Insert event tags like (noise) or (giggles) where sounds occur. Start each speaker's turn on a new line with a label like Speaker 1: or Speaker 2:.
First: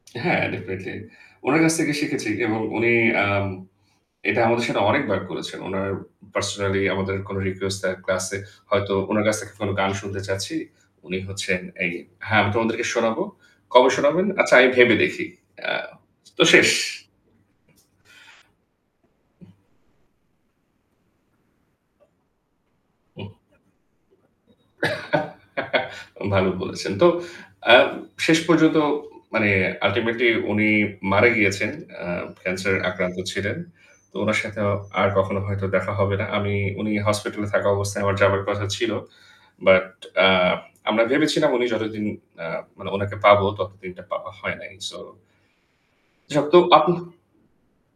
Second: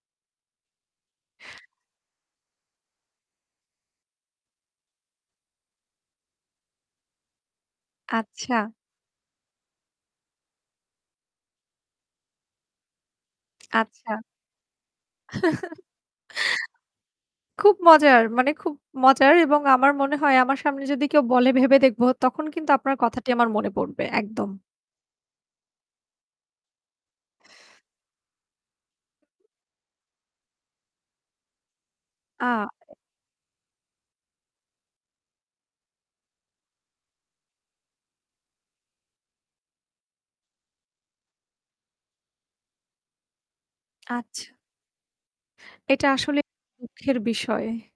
Speaker 1: হ্যাঁ, ডেফিনিটলি। উনার কাছ থেকে শিখেছি। যেমন উনি আম এটা আমাদের সাথে অনেকবার করেছেন। উনার পার্সোনালি আমাদের কোনো রিকোয়েস্ট তার ক্লাসে
Speaker 2: আচ্ছা।
Speaker 1: হয়তো উনার কাছ থেকে কোনো গান শুনতে চাচ্ছি, উনি হচ্ছেন এই "হ্যাঁ, আমি তোমাদেরকে শোনাব। কবে
Speaker 2: আচ্ছা।
Speaker 1: শোনাবেন? আচ্ছা, আগে ভেবে দেখি।" আ তো শেষ।
Speaker 2: (chuckles) খুব মজার। মানে খুব মজার এবং আমার মনে হয় আমার সামনে যদি কেউ বলে ভেবে দেখব, তখন কিন্তু আপনার কথাটি
Speaker 1: ওহ।
Speaker 2: আমার মনে পড়বে। একদম।
Speaker 1: (giggles) ভালো বলেছেন। তো আ শেষ পর্যন্ত মানে আল্টিমেটলি উনি মারা গিয়েছেন। আ
Speaker 2: আ
Speaker 1: ক্যান্সারে আক্রান্ত ছিলেন। তো উনার সাথে আর কখনো হয়তো দেখা হবে না। আমি উনি হাসপাতালে থাকা অবস্থায় আমার যাবার কথা ছিল। বাট আ আমরা ভেবেছিলাম উনি যতদিন আ মানে উনাকে পাব, ততদিনটা পাওয়া
Speaker 2: আচ্ছা।
Speaker 1: হয় নাই। সো
Speaker 2: এটা আসলে
Speaker 1: যত আপন
Speaker 2: দুঃখের বিষয়।